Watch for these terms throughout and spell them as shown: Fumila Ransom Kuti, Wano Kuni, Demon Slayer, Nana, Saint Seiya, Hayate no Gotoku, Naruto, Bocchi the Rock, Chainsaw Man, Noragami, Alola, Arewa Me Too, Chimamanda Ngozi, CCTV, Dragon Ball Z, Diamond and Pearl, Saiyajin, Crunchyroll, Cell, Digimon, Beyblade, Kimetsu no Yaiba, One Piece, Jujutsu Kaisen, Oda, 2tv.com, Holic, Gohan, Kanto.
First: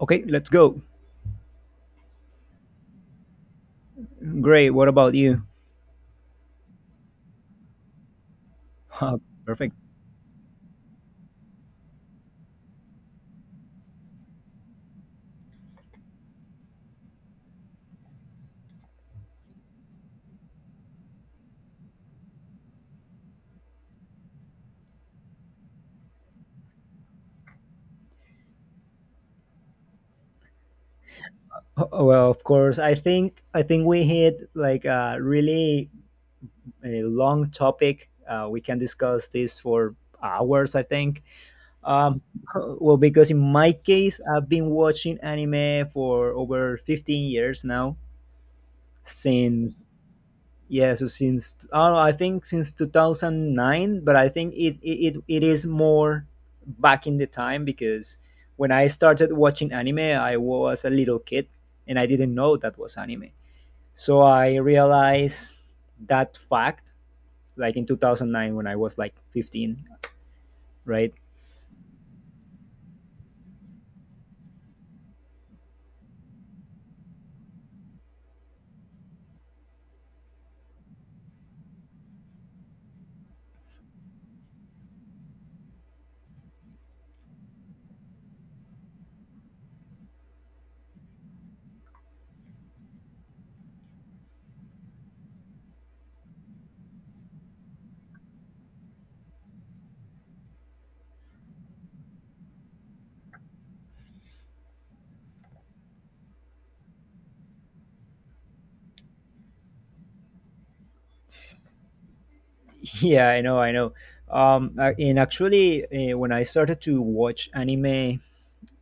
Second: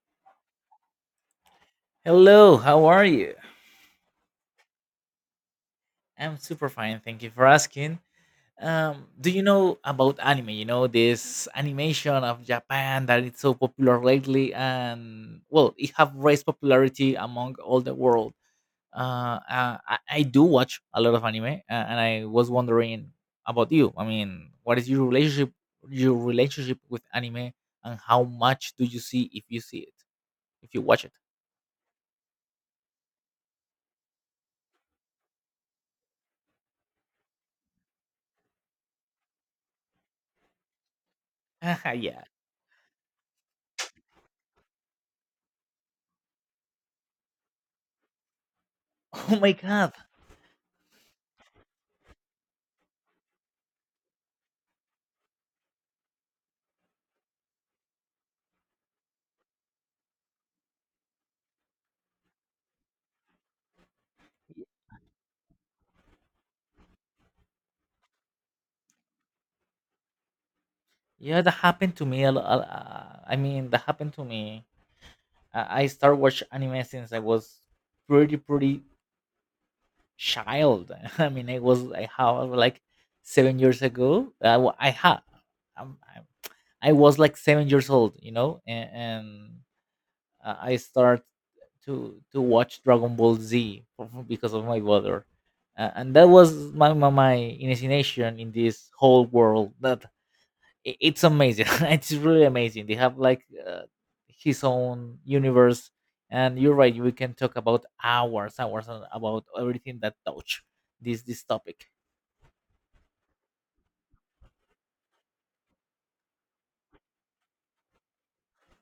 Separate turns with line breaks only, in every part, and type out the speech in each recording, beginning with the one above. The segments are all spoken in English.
Okay, let's go.
Hello, how are you?
Great. What about you?
I'm super fine, thank you for asking. Do you
Perfect.
know about anime? You know this animation of Japan that is so popular lately, and well, it have raised popularity among all the world. I do watch a lot of anime, and I was wondering about you. I mean, what is your relationship with anime, and how much do you see if you see it, if you watch it?
Oh, well, of course, I think we hit like a long topic. We can discuss this for hours, I think. Um,
Yeah.
well, because in my case, I've been watching anime for over 15 years now,
Oh my
since
god.
Yeah, so since oh, I think since 2009, but I think it is more back in the time because when I started watching anime, I was a little kid and I didn't know that was anime. So I realized that fact like in 2009 when I was like 15, right?
Yeah, that happened to me. I mean, that happened to me. I started watch anime since I was pretty, pretty child. I mean, I was like how like 7 years ago. I had, I'm, I'm, I was like 7 years old, you know, and I start to watch Dragon Ball Z because of my brother, and that was my initiation in this whole world. It's amazing it's really amazing they have like his own universe. And you're right, we can talk about hours, about everything that touch this topic.
Yeah, I know, I know. And actually, when I started to watch anime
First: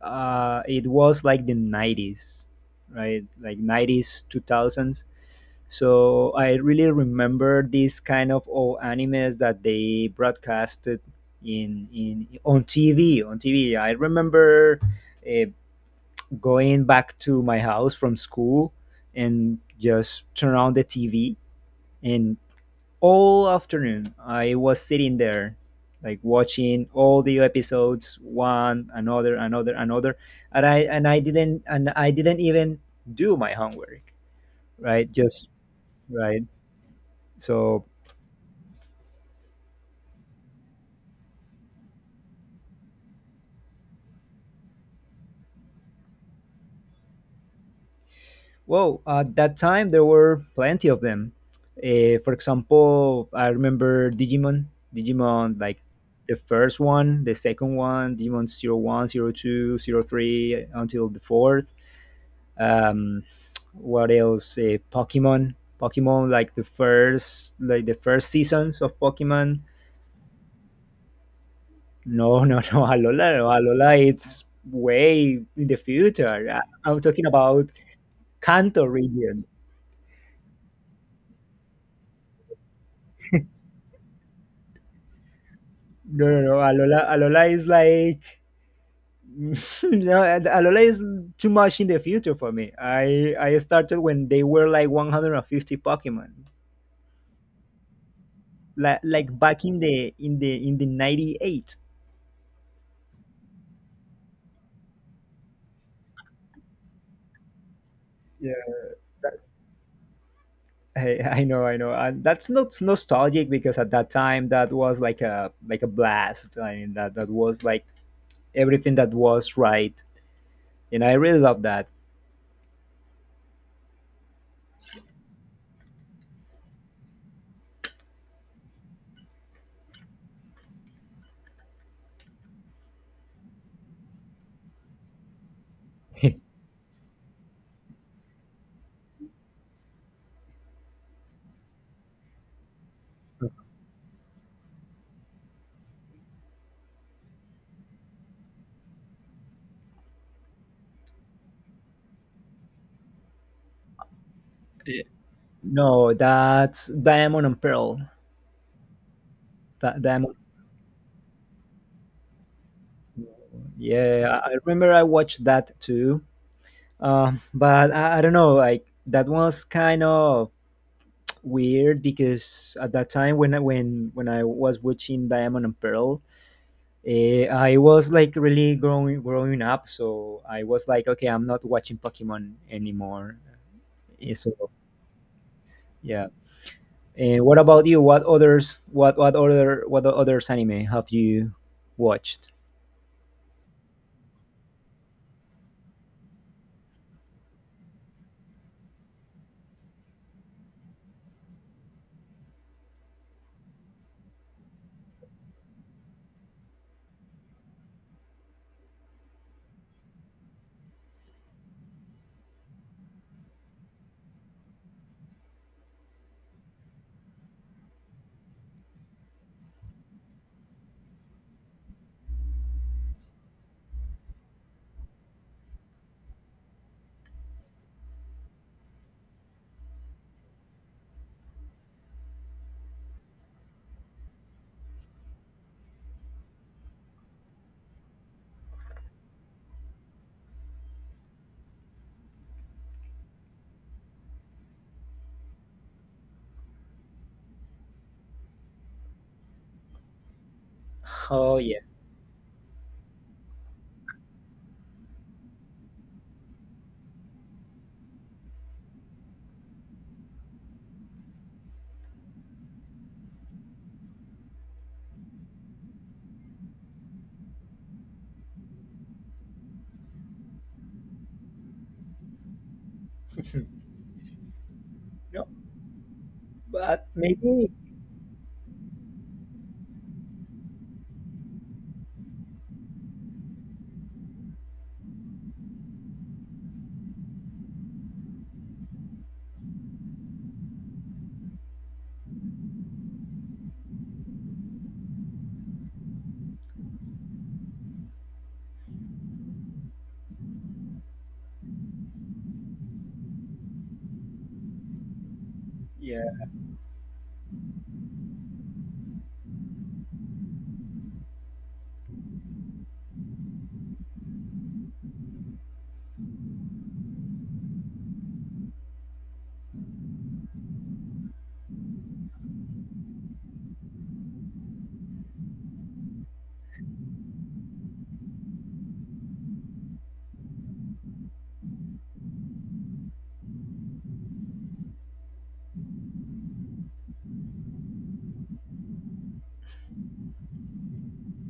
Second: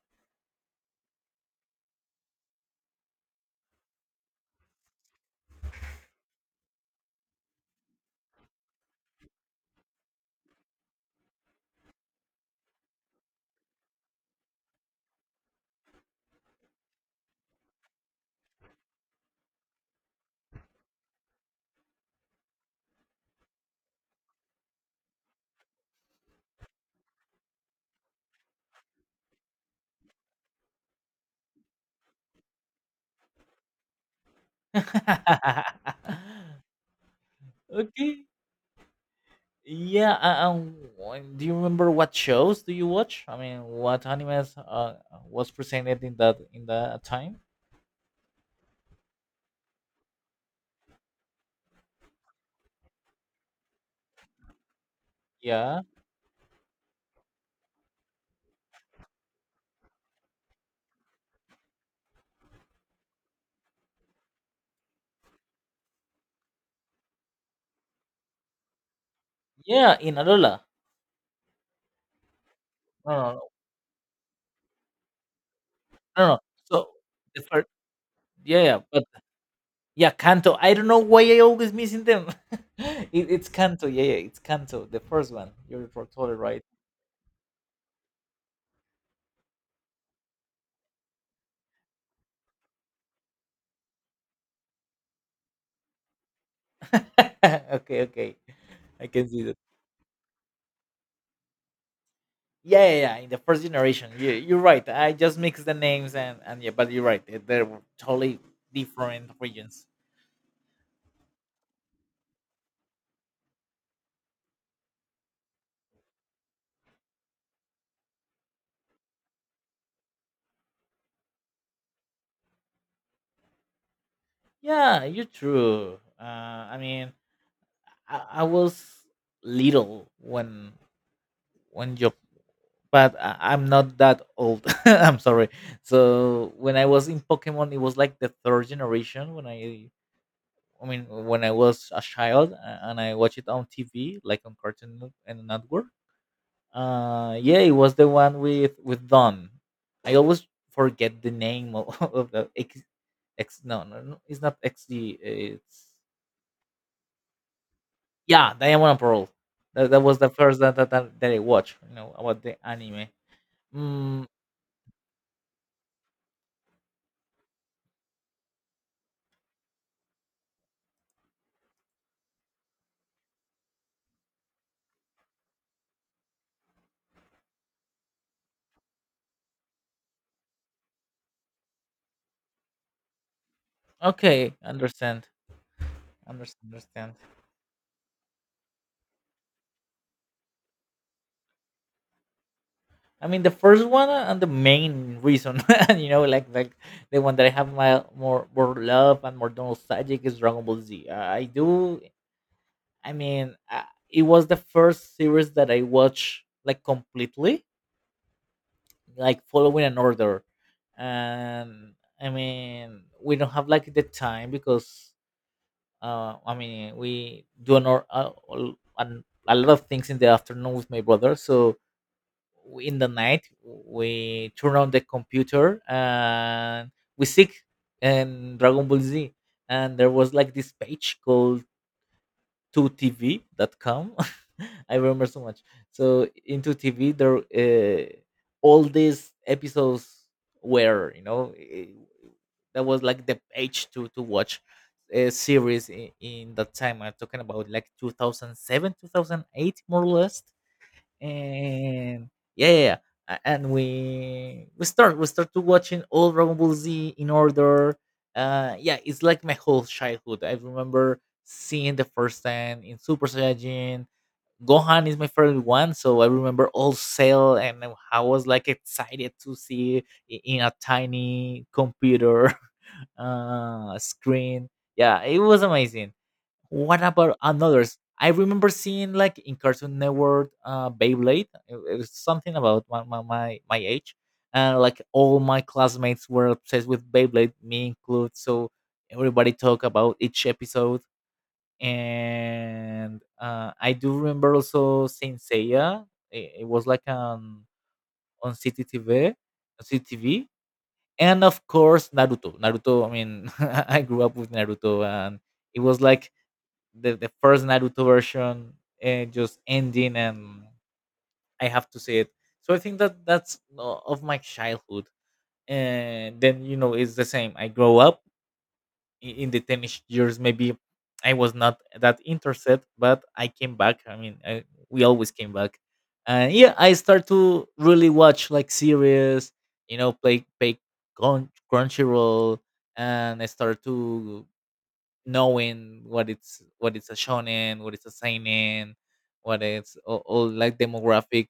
it was like the 90s, right? Like 90s, 2000s. So I really remember these kind of old animes that they broadcasted in on TV. On TV, I remember uh, going back to my house from school and just turn on the TV, and all afternoon I was sitting there like watching all the episodes one another, another, and I didn't even do my homework, right? Just right. So
Okay, yeah. Do you remember what shows do you watch? I mean, what animes was presented in that time?
well at that time there were plenty of them. For example, I remember digimon
Yeah,
like the first one, the second one, Digimon 01, 02, 03, until the fourth. um what else? Pokemon like the first seasons of Pokemon.
yeah, in alola.
No, no, no, Alola. No, Alola, it's way in the
No,
future.
no.
I'm talking about
Yeah,
Kanto
yeah.
region.
Yeah, Kanto. I don't know why I always missing them. It's Kanto. Yeah, yeah, it's Kanto, the first one. You're
No,
totally
no, no,
right.
Alola. Alola is like no, Alola is too much in the future for me. I started when they were like 150 Pokemon,
Okay, okay. Like,
back in the 98.
yeah, yeah, yeah. In the first generation, yeah, you're right. I just mixed the names and yeah, but you're right. They're totally different regions.
I know, I know. And that's not nostalgic because at that time that was like a blast. I mean that was like everything that was right, and I really love that.
Yeah, you're true. I mean, I was little when but I'm not that old. I'm sorry. So when I was in Pokemon, it was like the third generation. I mean, when I was a child and I watched it on TV, like on Cartoon Net- and Network. Yeah, it was the one with Dawn. I always forget the name of, of the X. No, no, no, it's not
Yeah.
XD. It's
No, that's Diamond and Pearl.
yeah, Diamond and Pearl. That was the
Diamond.
first that I watched. You know about the anime. Mm,
Yeah, I remember I watched that too. But I don't know, like that was kind of weird because at that time when I was watching Diamond and Pearl, I was like really growing up, so I was like, okay, I'm not watching Pokemon anymore. So
okay, understand.
yeah.
Understand, understand.
And what about you? What others? What others anime have you watched?
I mean, the first one and the main reason, like the one that I have my more love and more nostalgic is Dragon Ball Z. I do. I mean, it was the first series that I watched like completely, like following an order. And I mean, we don't have like the time because I mean, we do a, a lot of things in the afternoon with my brother, so in the night we turn on the computer and we seek and Dragon Ball Z, and there was like this page called 2tv.com. I remember so much. So in 2 TV there all these episodes were, that was like the page to watch a series in that time. I'm talking about like 2007 2008, more or less.
Oh yeah,
And yeah, yeah, yeah. And we start to watching all Dragon Ball Z in order. Yeah, it's like my whole childhood. I remember seeing the first time in Super Saiyajin. Gohan is my favorite one, so I remember all Cell, and I was like excited to see in a tiny computer screen. Yeah, it
no,
was amazing. What
but
about
maybe
another's? I remember seeing like in Cartoon Network, Beyblade. It was something about my age, and like all my classmates were obsessed with Beyblade, me included. So everybody talk about each episode, and I do remember also Saint Seiya. It was like on CCTV, on CCTV, and of course Naruto. Naruto. I mean, I grew up with Naruto, and it was
yeah.
like the first Naruto version just ending, and I have to see it. So I think that that's of my childhood. And then, it's the same. I grow up in the teenage years. Maybe I was not that interested, but I came back. I mean, we always came back. And yeah, I start to really watch like series, play, Crunchyroll. And I start to knowing what it's a shonen, what it's a seinen, what it's all like demographic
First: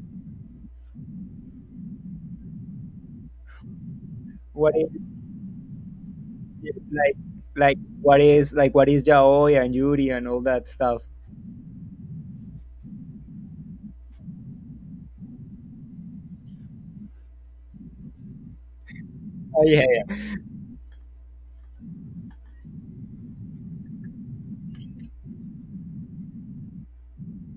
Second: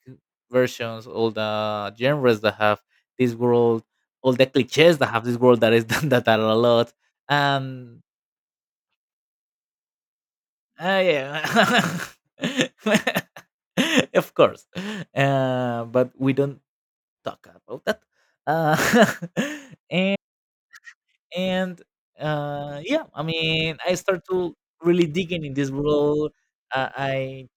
versions, all the genres that have this world, all the
What is
cliches that have this world that is done, that are a lot.
like like
Um,
what is like What is yaoi and Yuri and all that stuff?
yeah, of course. But we don't talk about that. Uh,
Oh yeah,
and and yeah, I mean, I start to really digging in this world. I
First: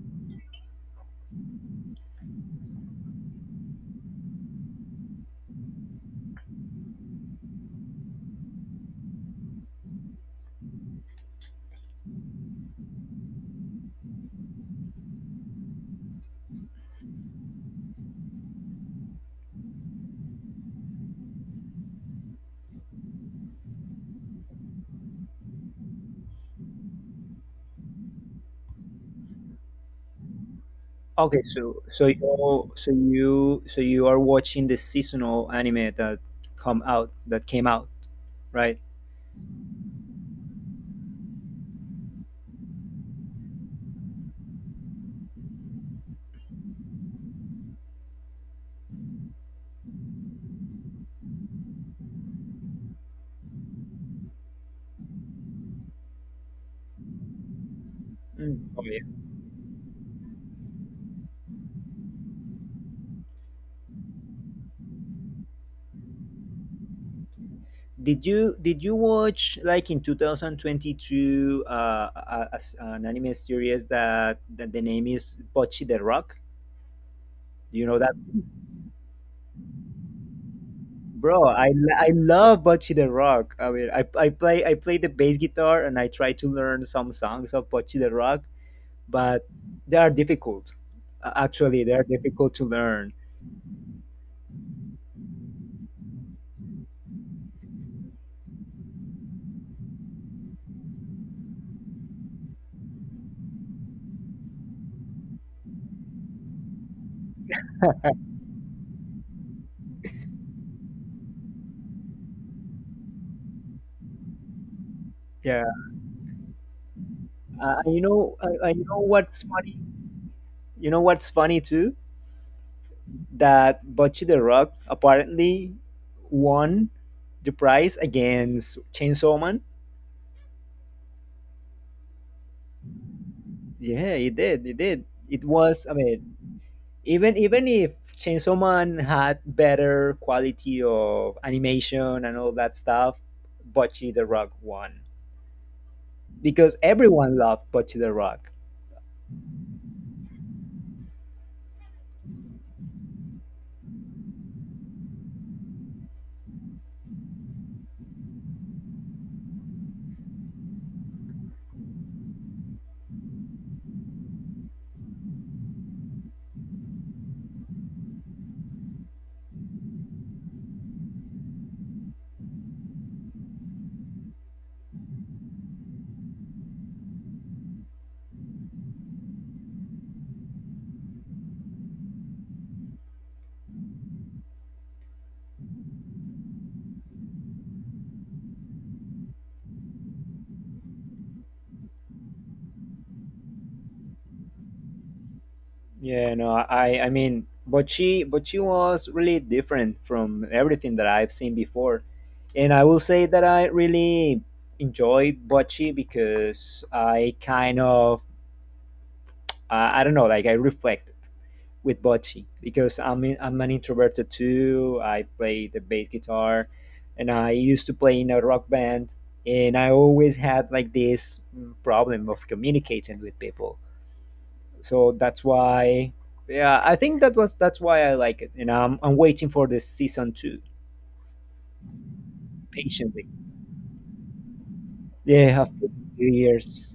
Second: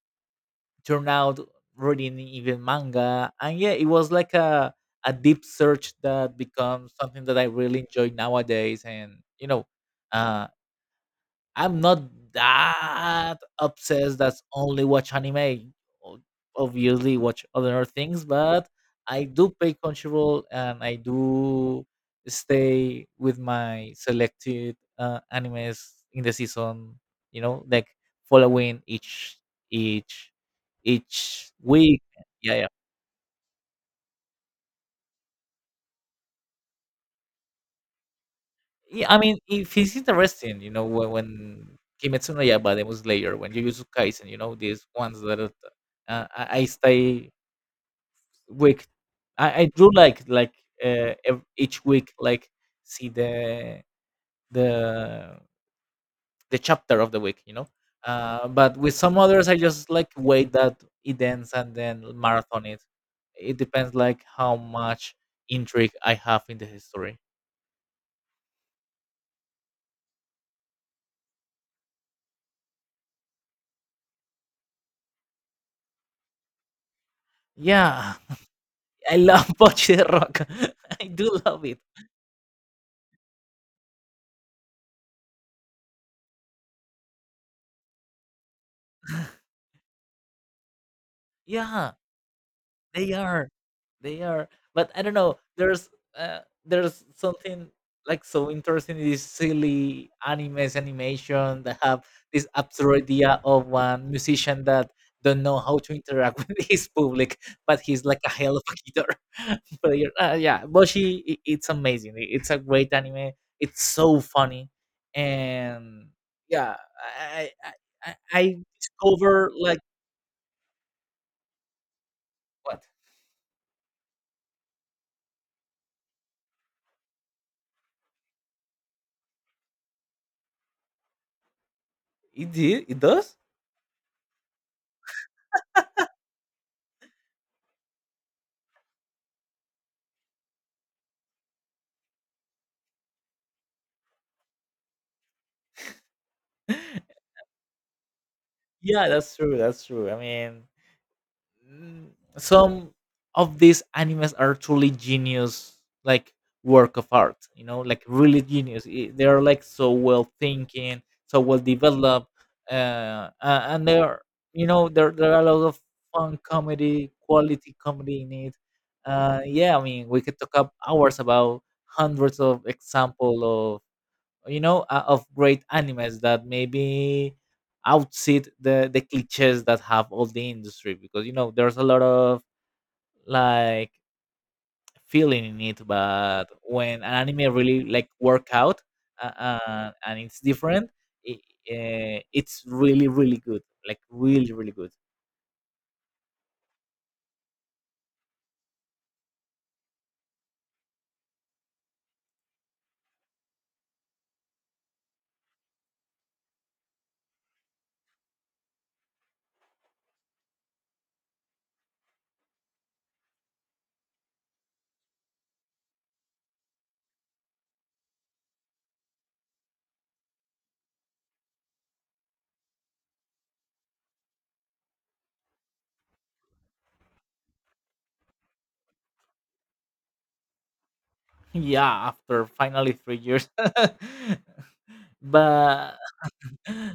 turned out reading even manga, and yeah, it was like a deep search that becomes something that I really enjoy nowadays. And uh I'm not that obsessed that's only watch anime. O- Obviously, watch other things, but I do pay control and I do stay with my selected animes in the season. You know, like following each
okay,
each
so
week.
so
Yeah, yeah.
you so you so you are watching the seasonal anime that come out that came out, right?
Yeah, I mean, if it's interesting, you know, when, Kimetsu no Yaiba, Demon Slayer, when Jujutsu Kaisen, these ones that I stay week. I do like, ev each week, like, see the the chapter of the week, you know?
Mm.
But
Oh,
with
yeah.
some others, I just, like, wait that it ends and then marathon it. It depends, like, how much intrigue I have in the history.
Did you watch like in 2022 an anime series that the name is Bocchi the Rock? Do you know that,
Yeah, I love Bocce de Rock. I do
bro.
love
I,
it.
l- I love Bocchi the Rock. I mean, I play the bass guitar and I try to learn some songs of Bocchi the Rock, but they are difficult. Actually,
Yeah.
they are difficult to
They
learn.
are, they are. But I don't know. Uh, there's something like so interesting in these silly animes animation that have this absurd idea of one musician that don't know how to interact with his public, but he's like a hell of a guitar player. Yeah, Boshi, I it's amazing. It's a great anime. It's so funny,
Yeah,
and yeah, I I, I
you know what's
discover
funny?
like
You know what's funny too?
what.
That Bocce the Rock apparently won the prize against Chainsaw Man.
It did. It does.
Yeah, it did. It did. It was. I mean, even if Chainsaw Man had better quality of animation and all that stuff, Bocce the Rock won because everyone loved Bocce the Rock.
Yeah, that's true. That's true. I mean, mm, some of these animes are truly genius, like work of art. You know, like really genius. They are like so well thinking, so well developed, and they are, there are a lot of fun comedy, quality comedy in it. Yeah, I mean, we could talk up hours about hundreds of example, of great animes that maybe outsit the cliches that have all the industry, because there's a lot of like feeling in it. But when an anime really like work out, uh, and it's different, it, it's really really good, like really really good.
Yeah, no, I mean, but she was really different from everything that I've seen before. And I will say that I really enjoy Bocce because I don't know, like I reflected with Bocce because I'm an introverted too. I play the bass guitar and I used to play in a rock band, and I always had like this problem of communicating with people. So that's why, yeah, I think that's why I like it. And I'm waiting for this season two
Yeah, after finally three
patiently.
years
Yeah, after
But
3 years.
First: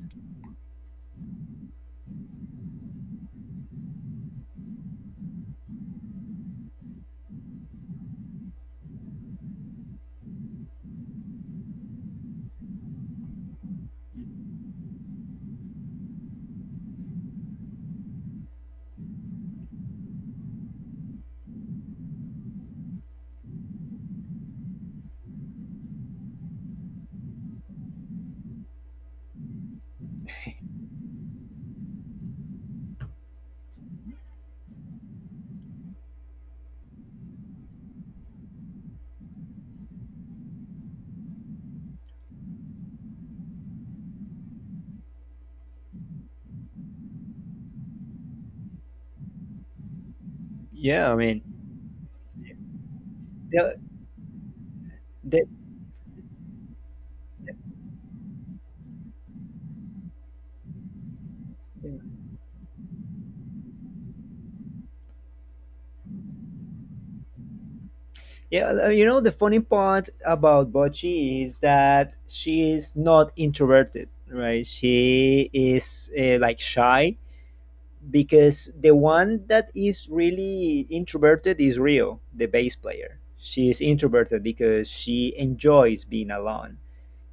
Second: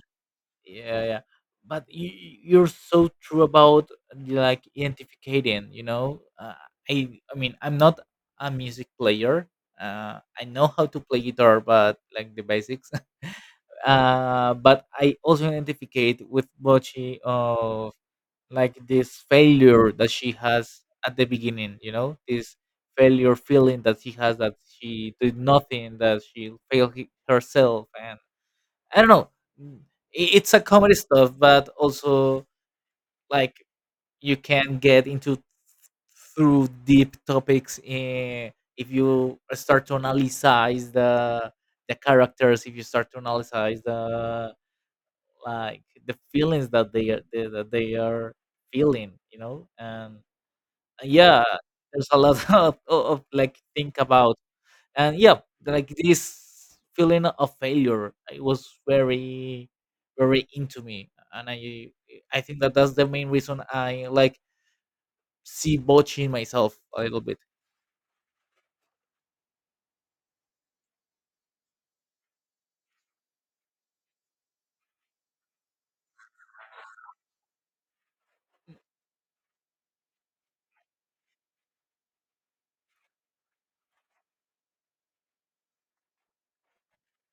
yeah, yeah, but are so true about like identifying, you know, I mean, I'm not a music player. I know how to play guitar but like the basics. But I also identificate with bochi of like this failure that she has at the beginning, this failure feeling that she has, that she did nothing, that she failed herself. And I don't know. mm, It's a comedy stuff, but also like you can get into through deep topics, if you start to analyze the characters. If you start to analyze the, like, the feelings that they are, that they are feeling. And
Yeah, I mean
yeah, there's a lot of, of, like,
the,
think about. And yeah,
the,
like this feeling of failure, it was very, very into me, and I think that that's the main reason I like see botching myself a little bit.
yeah. You know the funny part about Bochi is that she is not introverted, right? She is like shy because the one that is really introverted is Rio, the bass player. She is introverted because she enjoys being alone.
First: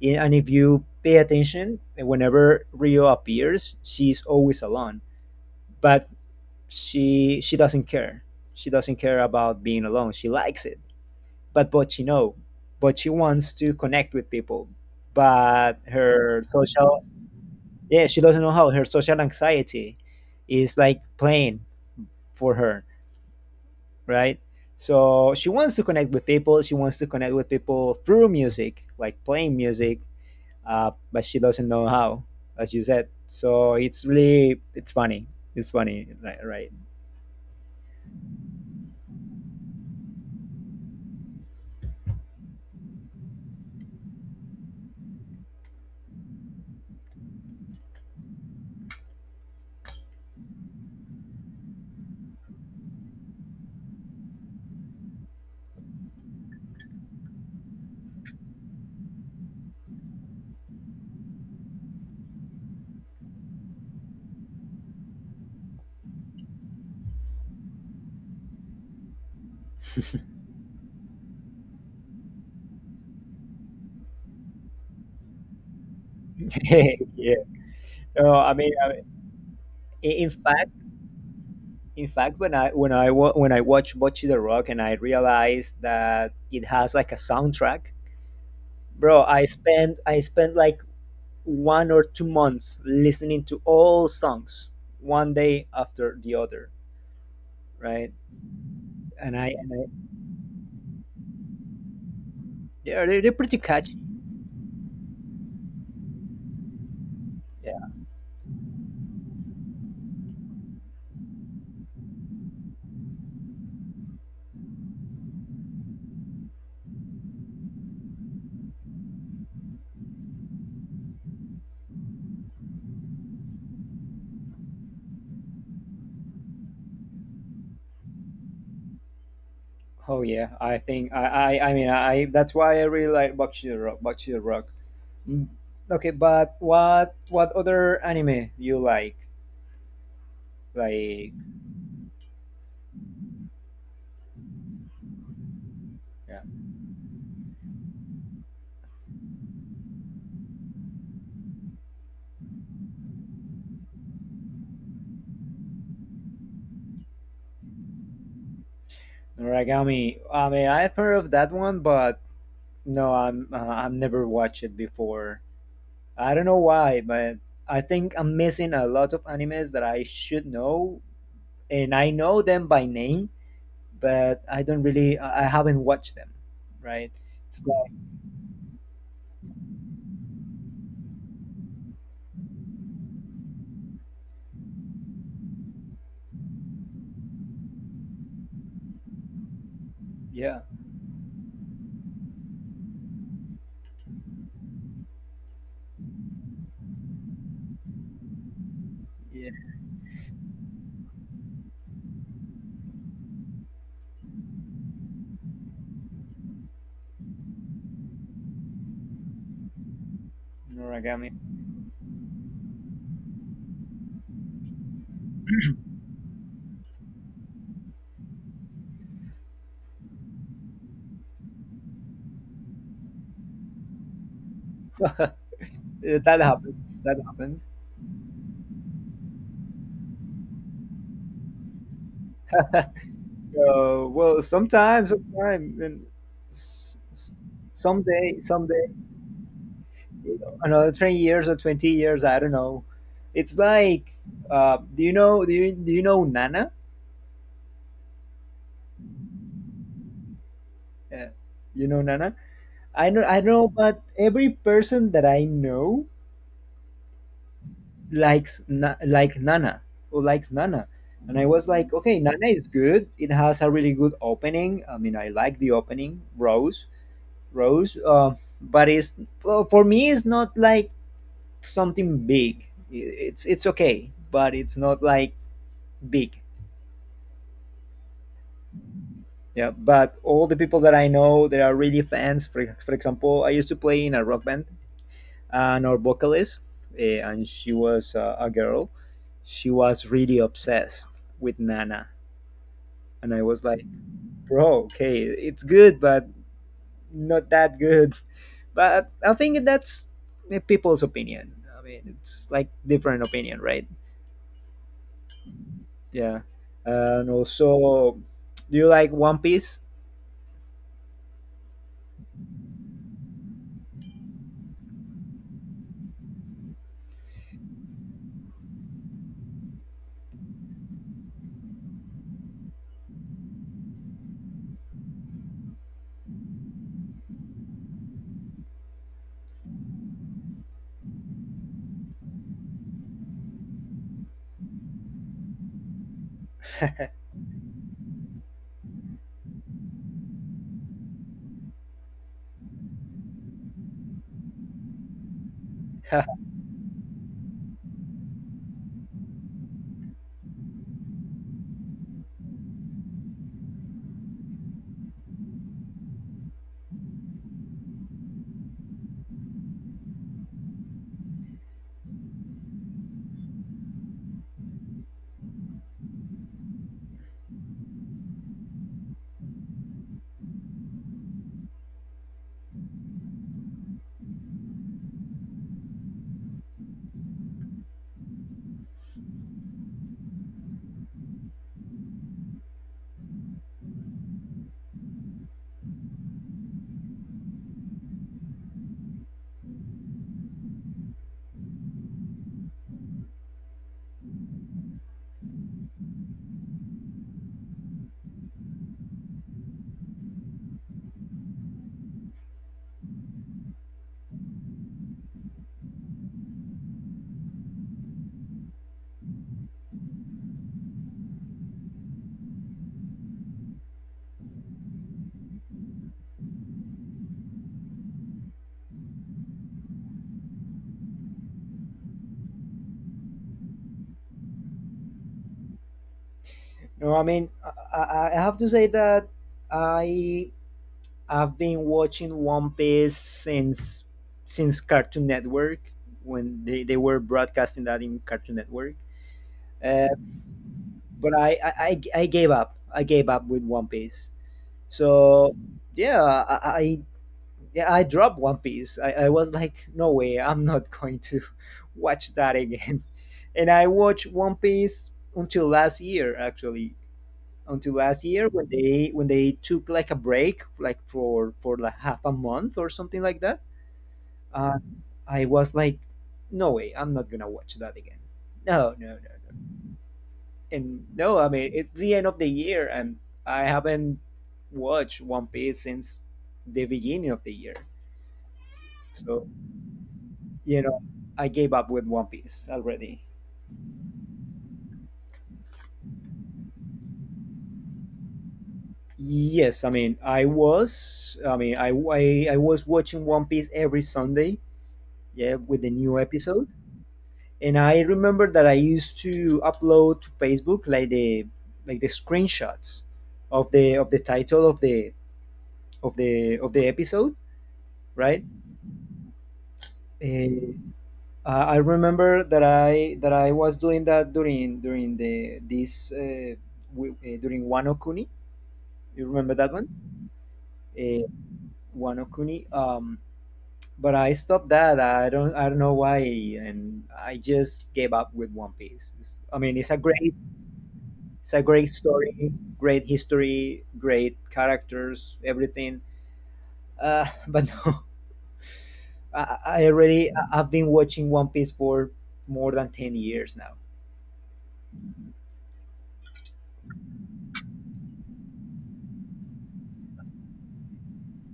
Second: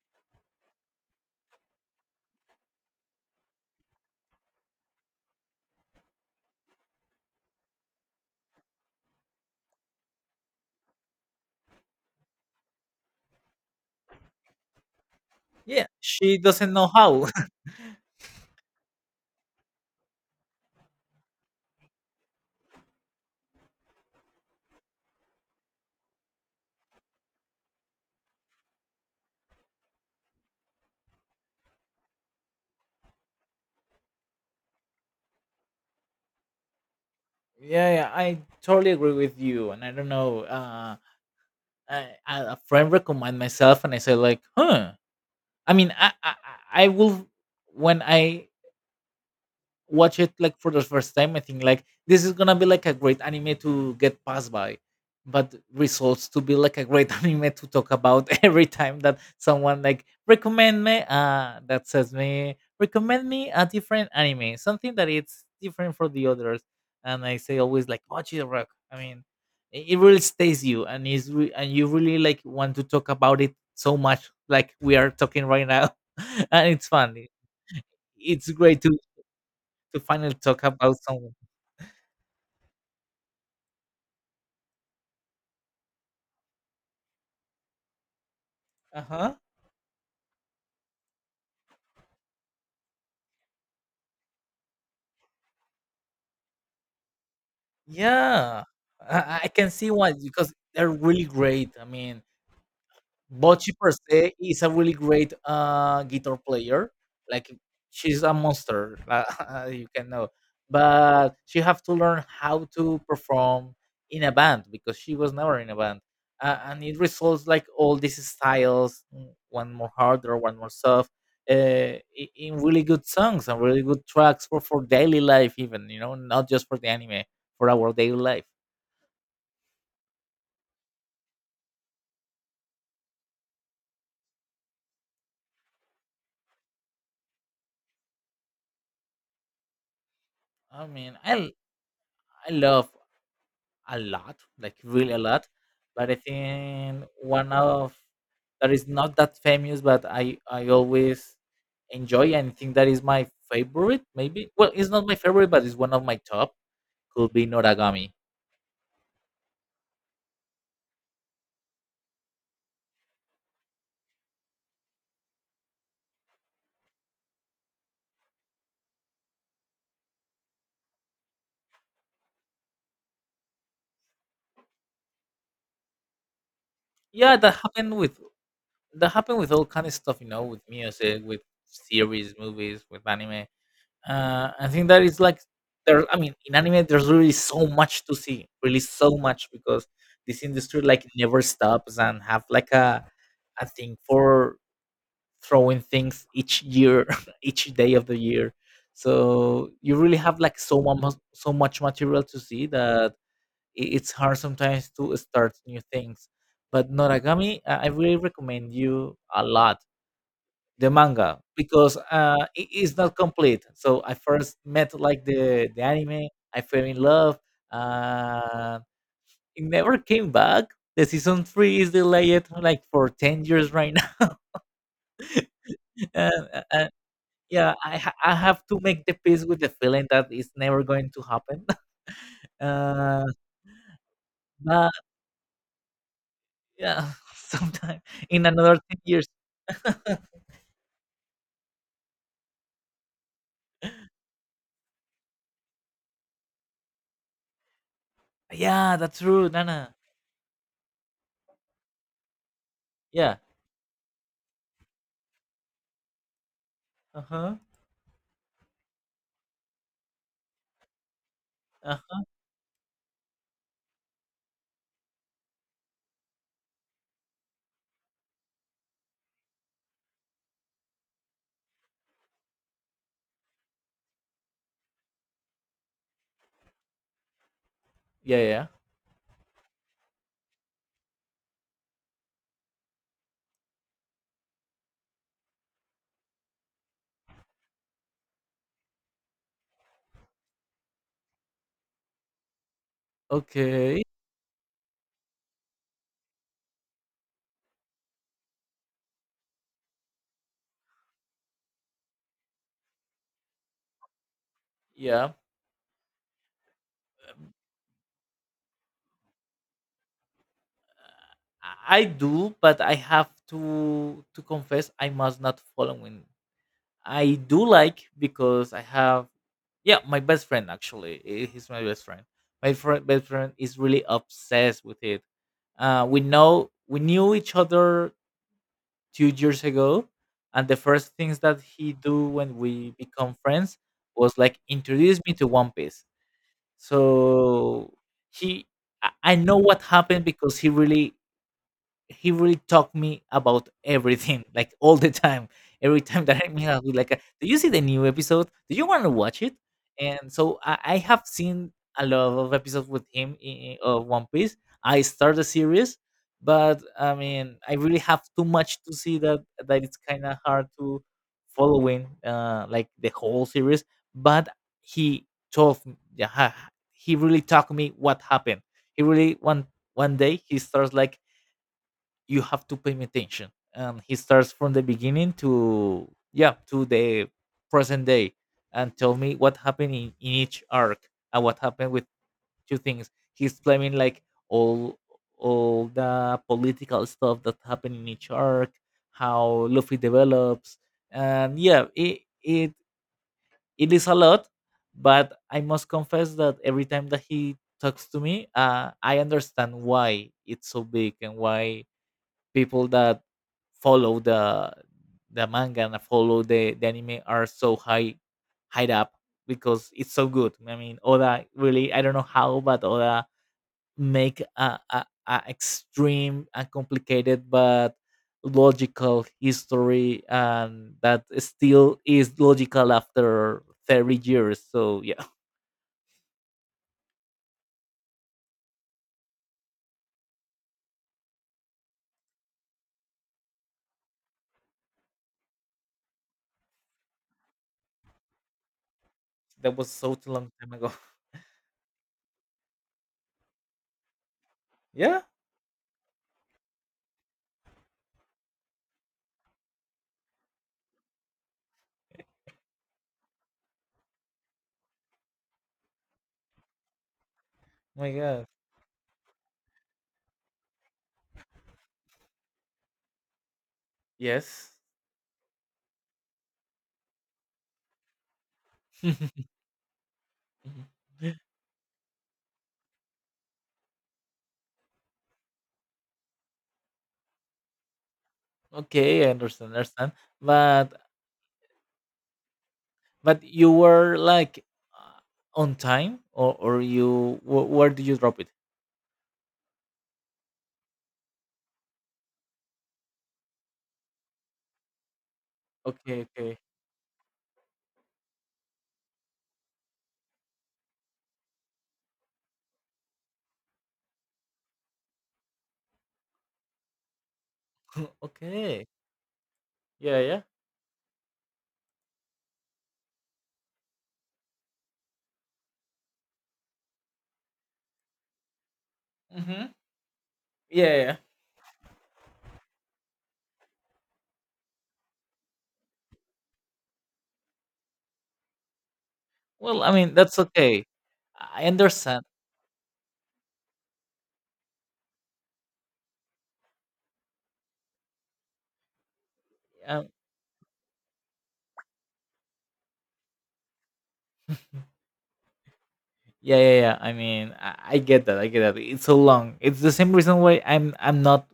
And if you pay attention, whenever Rio appears, she's always alone. But she doesn't care. She doesn't care about being alone. She likes it. But she know. But she wants to connect with people. But
She
her
doesn't know
social
how.
Yeah, she doesn't know how. Her social anxiety is like playing for her, right? So she wants to connect with people. She wants to connect with people through music, like playing music, but she doesn't know how, as you said. So it's funny. It's funny, right? Right.
Yeah, yeah, I totally agree with you, and I don't know. I, a friend recommend myself, and I said like, huh. I mean, I will when I watch it like for the first time. I think like this is gonna be like a great anime to get passed by, but results to be like a great anime to talk about every time that someone like recommend me, that says me recommend me a different anime, something that it's different for the others. And I say always like watch it rock. I mean, it really stays you, and is and you really like want to talk about it so much, like we are talking right now. And it's fun.
yeah. No,
It's
I mean,
great to
i- in
finally talk
fact,
about someone.
in fact, when I watched Bocce the Rock and I realized that it has like a soundtrack,
Uh
bro.
huh.
I spent like 1 or 2 months listening to all songs, one day after the other, right?
Yeah, I can
And I
see why, because they're really great. I mean,
they're pretty
Bocchi per
catchy.
se is a really great guitar player. Like
Yeah.
she's a monster, you can know. But she have to learn how to perform in a band because she was never in a band, and it results like all these styles, one more harder, one more soft, in really good songs and really good tracks for daily life, even not just for the anime, for our daily life.
Oh yeah. I think I mean, I that's why I really like Bakshi the Rock. Bakshi the Rock. Mm. Okay, but what other anime you like?
I mean,
Like
I love a lot, like really a lot. But I
yeah.
think one of that is not that famous, but I always enjoy and think that is my favorite. Maybe well, it's not my favorite, but it's one of my top. Could be Noragami.
Noragami. I mean, I've heard of that one, but no, I've never watched it before. I don't know why, but I think I'm missing a lot of animes that I should know, and I know them by name, but I don't really I haven't watched them, right?
Yeah, that
It's like
happened with that happened with all kind of stuff, you know, with music, with series, movies, with anime. I think that is like there. I mean, in anime, there's really so much to see, really so much because this
yeah,
industry like never stops and have like a thing for throwing things each year, each day of the year.
yeah,
So you really have like so much material to see that it's hard sometimes to start new things. But Noragami, I really recommend you a lot. The
Noragami.
manga, because, it is not complete. So I first met like the anime, I fell in love, uh, it never came back. The season 3 is delayed like for 10 years right now.
that
And and
happens. That happens.
yeah, I have to make the peace with the feeling that it's never going to happen. Uh,
Well,
but
sometimes, and s-
yeah,
s-
sometime in another
someday,
10 years.
another 20 years or 20 years, I don't know. It's like, do you know? Do you know Nana?
Yeah, that's true, Nana.
Uh, you know Nana? I know.
Yeah.
I know, but every person that I know
Uh-huh.
like Nana who likes Nana. And I was like, okay, Nana is good. It has a really good opening. I mean, I like the opening, Rose, Rose. Uh, but it's well, for me, it's not like something big. It's okay, but it's not like big.
Yeah, yeah, yeah.
Yeah. But all the people that I know that are really fans. For example, I used to play in a rock band, and our vocalist, and she was a girl. She was really obsessed with Nana. And I was like,
Okay.
bro, okay, it's good, but not that good. But I think that's the people's opinion. I mean, it's like different opinion, right?
Yeah.
Yeah. And also, do you like One Piece?
I do, but I have to confess I must not following. I do like because I have yeah, my best friend actually. He's my best friend. Best friend is really obsessed with it. We knew each other 2 years ago, and the first things that he do when we become friends was like introduce me to One Piece. So he, I know what happened because he really talked me about everything, like all the time. Every time that I meet up with like, a, do you see the new episode? Do you want to watch it? And so I have seen a lot of episodes with him of One Piece. I start the series, but I mean, I really have too much to see that that it's kind of hard to following like the whole series. But he told, m- yeah, ha- he really talked me what happened. He really one day he starts like you have to pay him attention and he starts from the beginning to yeah to the present day and tell me what happened in each arc and what happened with two things he's blaming like all all the political stuff that happened in each arc, how Luffy develops. And yeah, it is a lot, but I must confess that every time that he talks to me, I understand why it's so big and why people that follow the manga and follow the anime are so high high up because it's so good. I mean, Oda really I don't know how, but Oda make a extreme and complicated but logical history and that still is logical after 30 years. So yeah,
no, I mean, I have to say that I I've been watching One Piece since Cartoon Network when they were broadcasting that in Cartoon Network.
that was
Uh,
so long time ago.
but I gave up. I gave up with One Piece.
Yeah.
So yeah, I yeah I dropped One Piece. I was like, no way, I'm not going to watch that again. And I watched One Piece until last year, actually. Until
My
last
God.
year, when they took like a break, like for like half a month or something like that,
Yes.
uh, I was like, no way, I'm not gonna watch that again. No, no, no,
Mhm.
and no, I mean it's the end of the year, and I haven't watched One Piece since the beginning of the year.
Okay, I
So
understand, understand.
you
But
know, I gave up with One Piece already.
You were like uh, on time, or you where do you drop it?
Yes, I mean I was, I mean I was watching One Piece every Sunday, yeah, with the new episode. And I remember that I used to upload to Facebook like the screenshots of the title of the episode, right?
Okay. Yeah, yeah.
I remember that I was doing that during during the this w- during Wano Kuni. You remember
Mm-hmm.
that one,
Yeah, yeah.
uh, Wano Kuni. But I stopped that. I don't know why, and I just gave up with One Piece. I mean,
Well, I
it's
mean that's okay.
a
I
great
understand.
story, great history, great characters, everything. But no, I
Um,
already I've been watching One Piece for more than 10 years now.
yeah, yeah, yeah. I mean, I get that. I get that. It's so long. It's the same reason why I'm not.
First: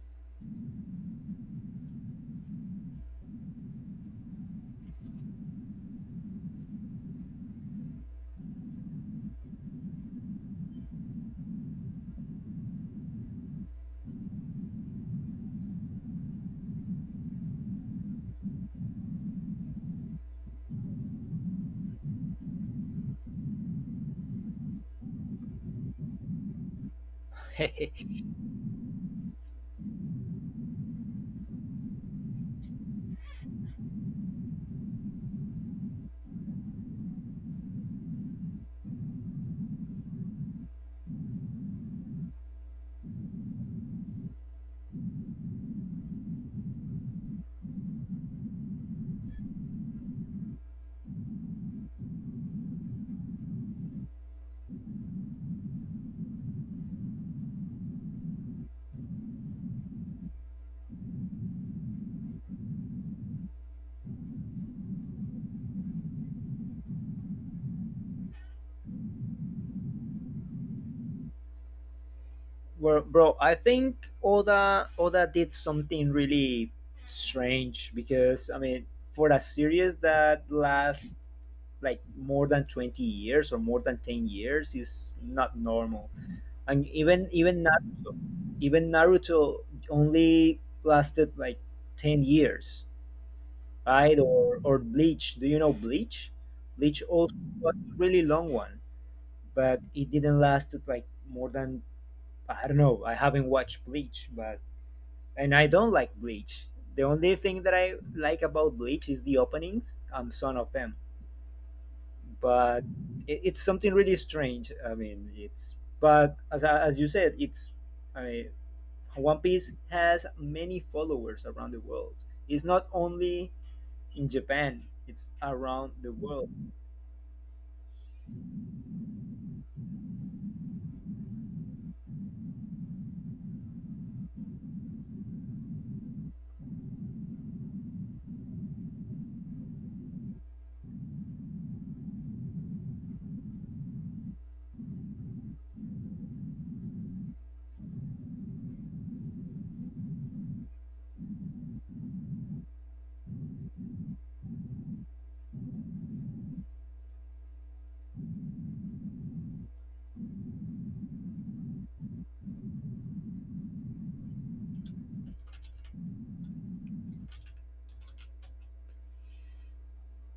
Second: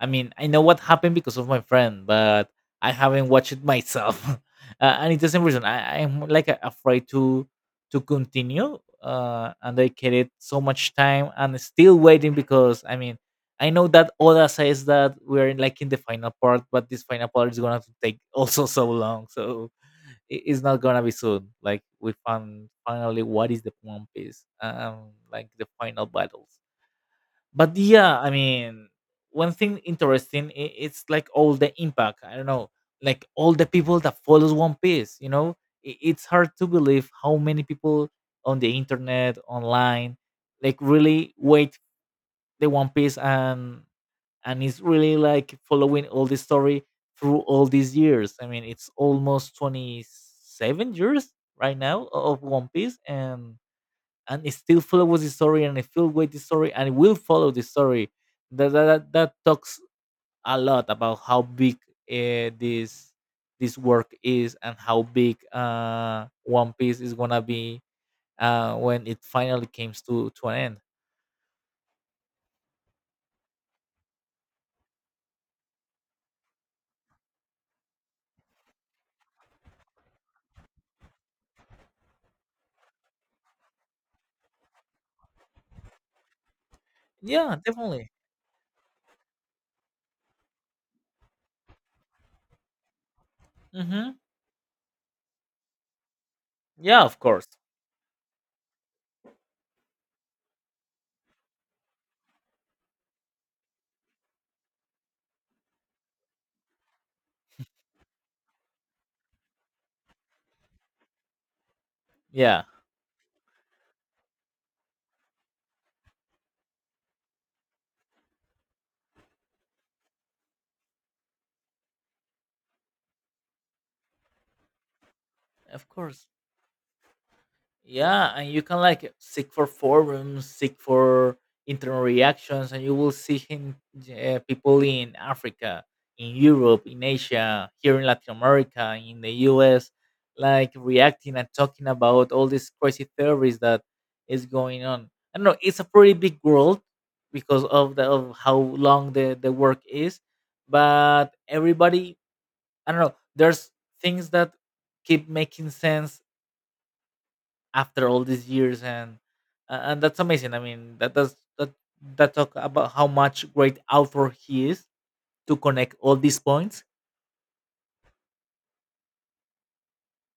I mean, I know what happened because of my friend, but I haven't watched it myself, and it's the same reason. I'm like afraid to continue and they created so much time and still waiting because I mean I know that Oda says that we're like in the final part, but this final part is gonna take also so long. So it's not gonna be soon, like we found finally what is the One Piece, like the final battles. But yeah, I mean, one thing interesting, it's like all the impact, I don't know, like all the people that follows One Piece, you know, it's hard to believe how many people on the internet online like really wait the One Piece, and is really like following all the story through all these years. I mean, it's almost 27 years right now of One Piece, and it still follows the story and it still with the story and it will follow the story. That talks a lot about how big uh, this this work is and how big One Piece is gonna be when it finally comes to an end.
Well, bro, I think Oda did something really strange because I mean, for a series that lasts like more than 20 years or more than 10 years is not normal. And even
Yeah,
even
definitely.
Naruto, even Naruto only lasted like 10 years,
Hmm.
right? Or Bleach. Do you know Bleach?
Yeah,
Bleach
of
also
course.
was a really long one, but it didn't last like more than I don't know. I haven't watched Bleach, but and I don't like Bleach. The only thing that I like about Bleach is the openings. I'm son of them,
Yeah,
but it's something really strange. I mean, it's but as you said, it's I mean, One Piece has many followers around the world. It's not only in Japan; it's
of
around the
course.
world.
Yeah, and you can like seek for forums, seek for internal reactions, and you will see him, people in Africa, in Europe, in Asia, here in Latin America, in the US, like reacting and talking about all these crazy theories that is going on. I don't know, it's a pretty big world because of the of how long the work is, but everybody, I don't know, there's things that keep making sense after all these years. And and that's amazing. I mean, that that talk about how much great author he is to connect all these points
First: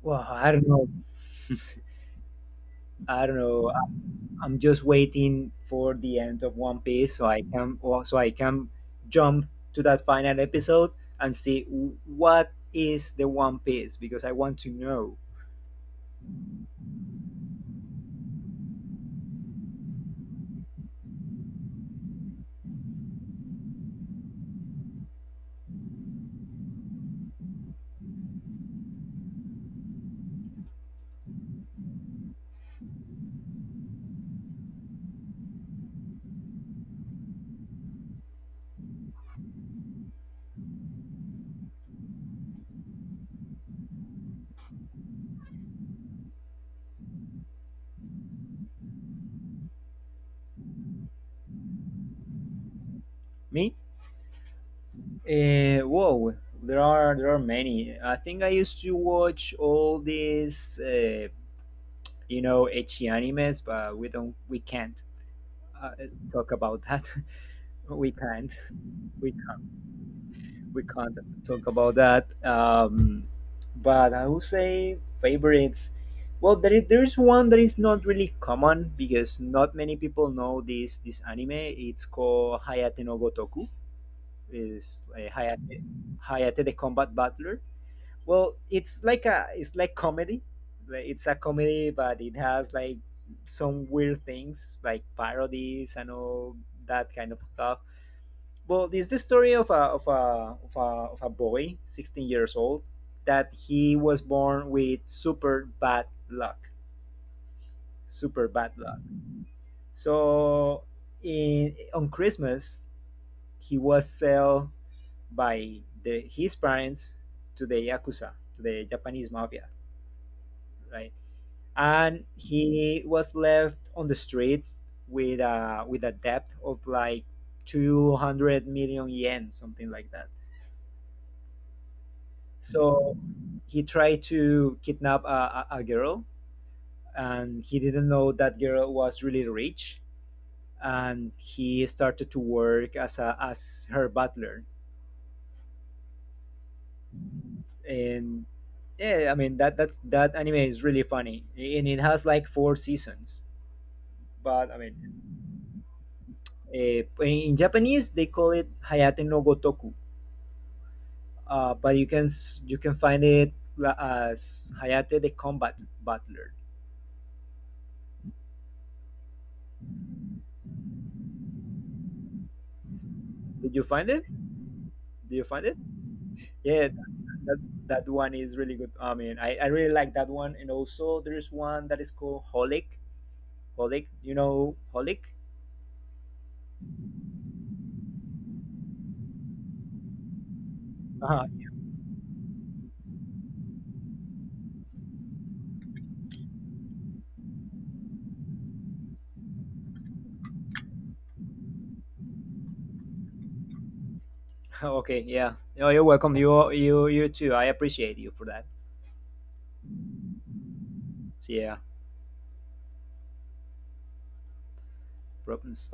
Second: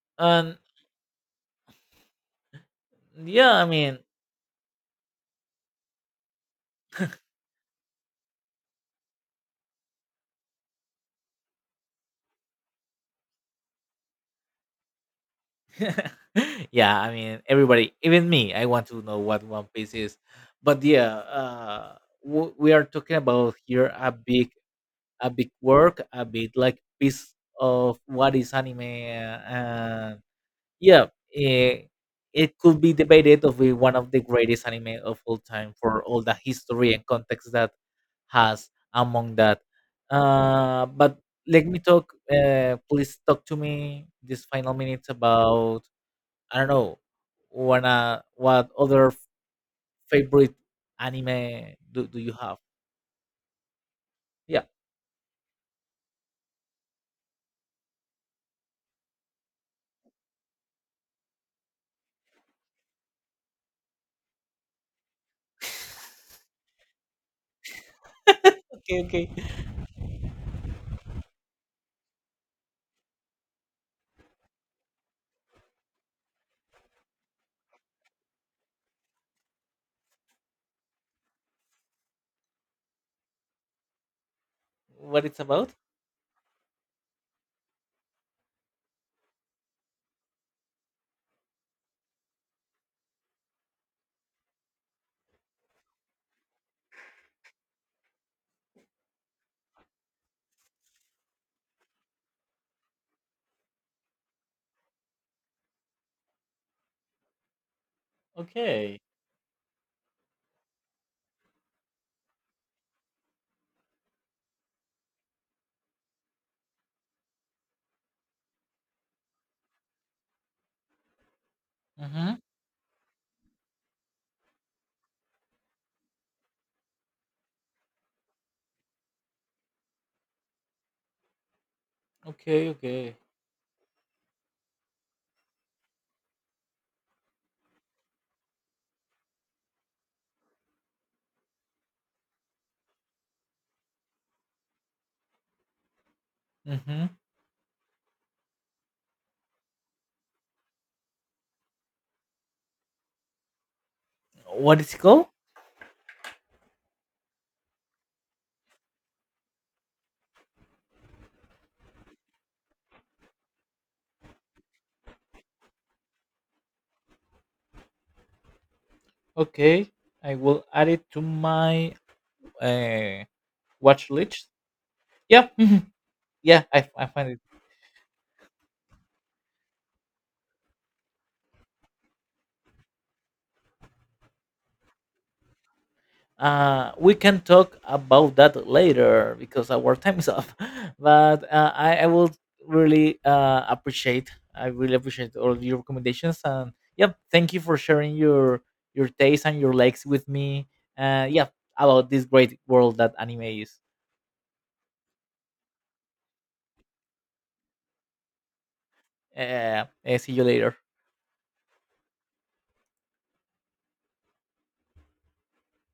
Well, I
and
don't know. I don't
yeah I
know.
mean
I'm just waiting for the end of One Piece so I can or so I can jump to that final episode and see what is the One Piece because I want to know.
yeah I mean everybody, even me, I want to know what One Piece is. But yeah, we are talking about here a big work, a bit like piece of what is anime. uh, Yeah, eh, it could be debated of be one of the greatest anime of all time for all the history and context that has among that. But let me talk. Please talk to me this final minutes about I don't know Wanna what other favorite anime do you have?
Me?
Yeah.
Whoa, there are many. I think I used to watch all these ecchi animes, but we can't uh, talk about that. we can't
Okay. Okay.
we we can't talk about that. But I would say favorites. Well, there's one that is not really common because not many people know this anime. It's called Hayate no Gotoku. Is
What it's
Hayate
about?
Hayate the Combat Butler. Well, it's like a it's like comedy. Like, it's a comedy, but it has like some weird things like parodies and all that kind of stuff. Well, it's the story of a boy, 16 years old, that he was born with super bad luck, super bad luck.
Okay.
So, in on Christmas, he was sold by the his parents to the yakuza, to the Japanese mafia, right? And he was left on the street with a debt of like 200 million yen, something like that.
Okay, okay.
So he tried to kidnap a girl, and he didn't know that girl was really rich. And he started to work as a as her butler.
Mm-hmm.
And yeah, I mean that's that anime is really funny, and it has like 4 seasons. But I
What is it called?
mean, in Japanese they call it Hayate no Gotoku, but you can you can find it as Hayate the Combat Butler.
Okay, I will add it to my uh,
Did you
watch
find it?
list.
Did you
Yeah,
find it?
mhm, yeah,
Yeah,
I find it.
that that one is really good. I mean, I really like that one. And also, there is one that is called Holic. Holic, you know Holic?
We can talk about that later because our time is up. But
Uh-huh.
I will really appreciate. I really appreciate all of your recommendations and yeah, thank you for sharing your taste and your likes with me. Yeah, about this great world that anime is.
Okay, yeah. No, you're welcome. You too. I appreciate you for that.
See you later.
So yeah, problems.